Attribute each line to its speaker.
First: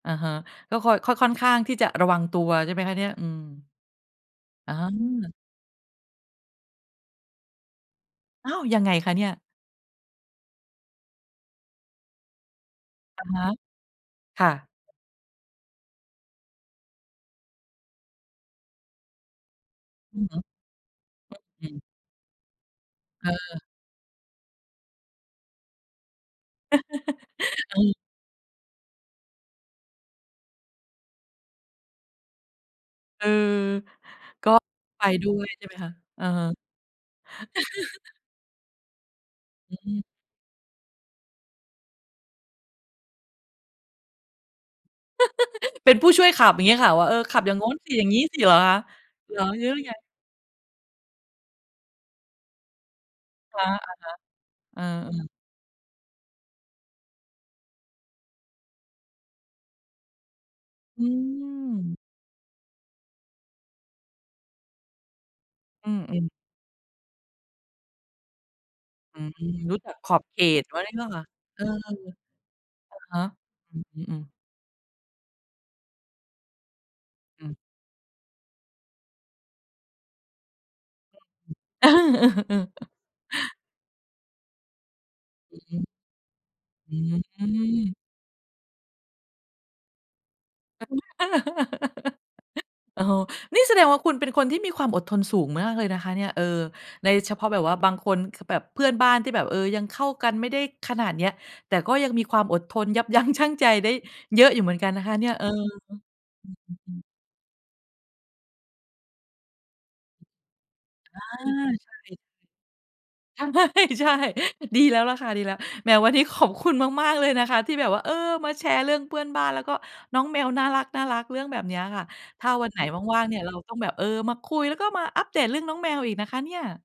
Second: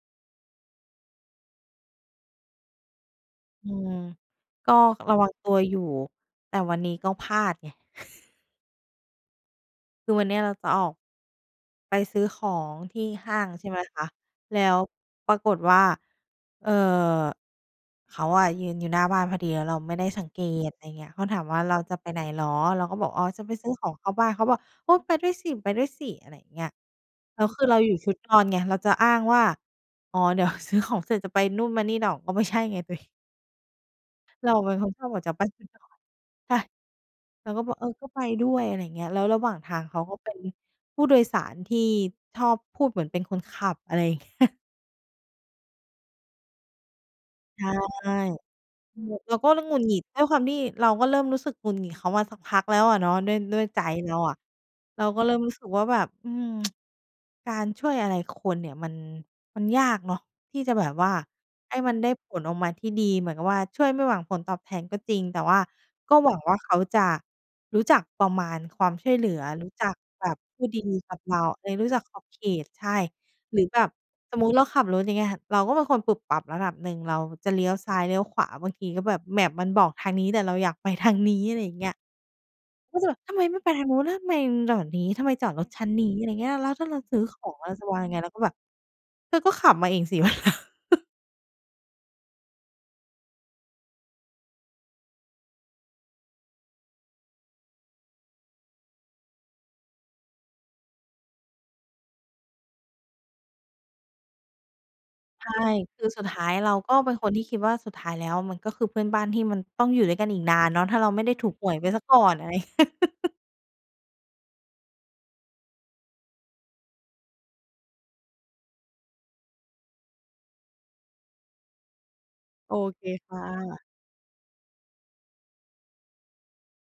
Speaker 1: อะฮะ ก็คอย ค ค่อนข้างที่จะระวังตัว ใช่ไหมคะเนี่ย อืม
Speaker 2: อืม ก
Speaker 1: อ๋อ
Speaker 2: ็ ระวังตัวอยู่ แต่วันนี้ก็พลาดไง
Speaker 1: อ้าว! ยังไงคะเนี่ย?
Speaker 2: คือวันเนี้ยเราจะออก ไปซื้อของที่
Speaker 1: อะ
Speaker 2: ห้
Speaker 1: ฮ
Speaker 2: า
Speaker 1: ะ
Speaker 2: ง ใช่ไหมคะ
Speaker 1: ค่
Speaker 2: แล
Speaker 1: ะ
Speaker 2: ้วปรากฏว่า เอ่อ เขาอะยืนอยู่หน้าบ้านพอดีแล้วเราไม่ได้
Speaker 1: อ
Speaker 2: ส
Speaker 1: ื
Speaker 2: ั
Speaker 1: อ
Speaker 2: ง
Speaker 1: ฮ
Speaker 2: เก
Speaker 1: ึ
Speaker 2: ต อะไรอย่างเงี้ย เขาถามว่า
Speaker 1: อื
Speaker 2: "เรา
Speaker 1: ม
Speaker 2: จะไปไหนเหรอ?" เราก็บอก "อ๋อ
Speaker 1: เ
Speaker 2: จะไป
Speaker 1: ออ
Speaker 2: ซื้อของเข้าบ้าน" เขาบอก "โอ้ ไปด้วยสิ ๆ" อะไรอย่างเงี้ย แล้วคือเราอย
Speaker 1: เออ
Speaker 2: ู่ชุดนอนไง เราจะอ้างว่า อ๋อ เดี๋ยว ซื้อของเสร็จจะไปนู่นมานี่หนอกก็ไม่ใช่ไง ตัวเอง
Speaker 1: เออ
Speaker 2: เราเป็นค
Speaker 1: ก็
Speaker 2: นช
Speaker 1: ไป
Speaker 2: อบออก
Speaker 1: ด้
Speaker 2: จาก
Speaker 1: ว
Speaker 2: บ้
Speaker 1: ย
Speaker 2: าน
Speaker 1: ใช่ไหมคะ อะฮะ
Speaker 2: ใช่ เขาก็บอก "เออ ก็ไปด้วย" อะไรอย่างเงี้ย แล้วระหว่างท
Speaker 1: อื
Speaker 2: า
Speaker 1: อ
Speaker 2: ง
Speaker 1: ฮ
Speaker 2: เขา
Speaker 1: ึ
Speaker 2: ก็เป็นผู้โดยสารที่ชอบพูดเหมือนเป็นคนขับ อะไรอย่าง เงี้ย
Speaker 1: เป็นผู้ช่วยขับ อย่างเงี้ยค่ะ ว่า "เออ ขับอย่าง
Speaker 2: ใ
Speaker 1: โ
Speaker 2: ช
Speaker 1: ง้
Speaker 2: ่
Speaker 1: นสิ อย่างงี้สิ" เหรอ คะ?
Speaker 2: เ
Speaker 1: เ
Speaker 2: ร
Speaker 1: ห
Speaker 2: า
Speaker 1: รอ?
Speaker 2: ก็เริ
Speaker 1: แ
Speaker 2: ่
Speaker 1: ย
Speaker 2: ม
Speaker 1: ้
Speaker 2: หง
Speaker 1: ว
Speaker 2: ุด
Speaker 1: ไ
Speaker 2: ห
Speaker 1: ย?
Speaker 2: งิด ด้วยความที่เราก็เริ่มรู้สึกหงุดหงิดเขามาสักพักแล้วอะเนาะ ด้วย ด
Speaker 1: ค
Speaker 2: ้วย
Speaker 1: ะ
Speaker 2: ใจ
Speaker 1: อะฮะ
Speaker 2: เราอะ
Speaker 1: เออ
Speaker 2: เรา
Speaker 1: อื
Speaker 2: ก็
Speaker 1: ม
Speaker 2: เริ่มรู้สึกว่าแบบ อืม การช่วยอะไรคนเนี่ยมัน มันยากเนาะ ที่จะแบบ
Speaker 1: อื
Speaker 2: ว่าให้มั
Speaker 1: ม
Speaker 2: นได้ผลออกมาที่ดี เหมือนกับว่าช่วยไม่หวังผลตอบแทนก็จริง แต่ว่า
Speaker 1: อื
Speaker 2: ก็
Speaker 1: ม
Speaker 2: ห
Speaker 1: ๆ
Speaker 2: วังว่าเขาจะรู้จักประมาณความช่ว
Speaker 1: อ
Speaker 2: ย
Speaker 1: ื
Speaker 2: เหล
Speaker 1: ม
Speaker 2: ือ รู
Speaker 1: ร
Speaker 2: ้
Speaker 1: ู้
Speaker 2: จ
Speaker 1: จั
Speaker 2: ัก
Speaker 1: กขอบ
Speaker 2: แบ
Speaker 1: เ
Speaker 2: บ
Speaker 1: ข
Speaker 2: ผ
Speaker 1: ต
Speaker 2: ู้ดีกับเรา
Speaker 1: เอ
Speaker 2: เ
Speaker 1: อ
Speaker 2: ฮ้ย รู้จักขอบเขต ใช่
Speaker 1: อะฮะ
Speaker 2: หรือ
Speaker 1: อ
Speaker 2: แ
Speaker 1: ื
Speaker 2: บบ
Speaker 1: ม ๆ
Speaker 2: สมมุติ เราขับรถอย่างเงี้ยค่ะ เราก็เป็นคนปุบปับระดับหนึ่ง เรา
Speaker 1: อื
Speaker 2: จะ
Speaker 1: ม
Speaker 2: เลี้ยวซ้ายเลี้ยวขวาบางทีก็แบบ map มันบอกทางนี้ แต่เราอยากไป ทาง นี้ อะไรอย่างเงี้ย ก็จะแบบ "ทำไมไม่ไปทางนู้น แล้วทำไมมึงหลอดนี้ ทำไมจอด
Speaker 1: อื
Speaker 2: ร
Speaker 1: อ
Speaker 2: ถ
Speaker 1: ฮ
Speaker 2: ช
Speaker 1: ึ
Speaker 2: ั้นนี้?" อะไรเงี้ย "แล้วถ้า
Speaker 1: อ
Speaker 2: เ
Speaker 1: ื
Speaker 2: ราซื้อของเราจะว
Speaker 1: ม
Speaker 2: างยังไง?" เราก็แบบเธอก็ขับมาเองสิ วันหลัง
Speaker 1: โอ้โฮ นี่แสดงว่าคุณเป็นคนที่มีความอดทนสูงมากเลยนะคะเนี่ย เออ ในเฉพาะแบบว่าบางคน คือแบบเพื่อนบ้านที่แบบ เอ่อ ยังเข้ากันไม่ได้ขนาดเนี้ย แต่ก็ยังมีความอดทนยับ ยั้งชั่ง ใจได้เยอะอยู่เหมือนกันนะคะเนี่ย เ
Speaker 2: ใ
Speaker 1: อ
Speaker 2: ช
Speaker 1: อ
Speaker 2: ่
Speaker 1: อ
Speaker 2: คือสุดท้ายเราก
Speaker 1: ื
Speaker 2: ็
Speaker 1: อ ๆ ๆ
Speaker 2: เป็นคนที่คิดว่าสุดท้ายแล้วมัน ก็คือเพื่อนบ้านที่มันต้องอยู่ด้วยกันอีกนานเนาะ ถ้าเรา
Speaker 1: อ
Speaker 2: ไ
Speaker 1: า
Speaker 2: ม่ได้ถูกหวยไ
Speaker 1: ใ
Speaker 2: ป
Speaker 1: ช
Speaker 2: เสีย
Speaker 1: ่
Speaker 2: ก่อน อะไร
Speaker 1: ใช่ ๆ ดีแล้วล่ะค่ะ ดีแล้ว แหมวันนี้ขอบคุณ มาก ๆ เลย นะคะที่แบบว่า เออ มาแชร์เรื่องเพื่อนบ้าน แล้วก็น้อง แมว น่ารัก ๆ เรื่องแบบเนี้ยค่ะ ถ้าวัน
Speaker 2: โอ
Speaker 1: ไหน
Speaker 2: เค
Speaker 1: ว่าง ๆ
Speaker 2: ค
Speaker 1: เนี
Speaker 2: ่
Speaker 1: ่ยเราต้อง
Speaker 2: ะ
Speaker 1: แบบ เออ มาคุย แล้วก็มาอัพเดทเรื่องน้องแมวอีกนะคะเนี้ย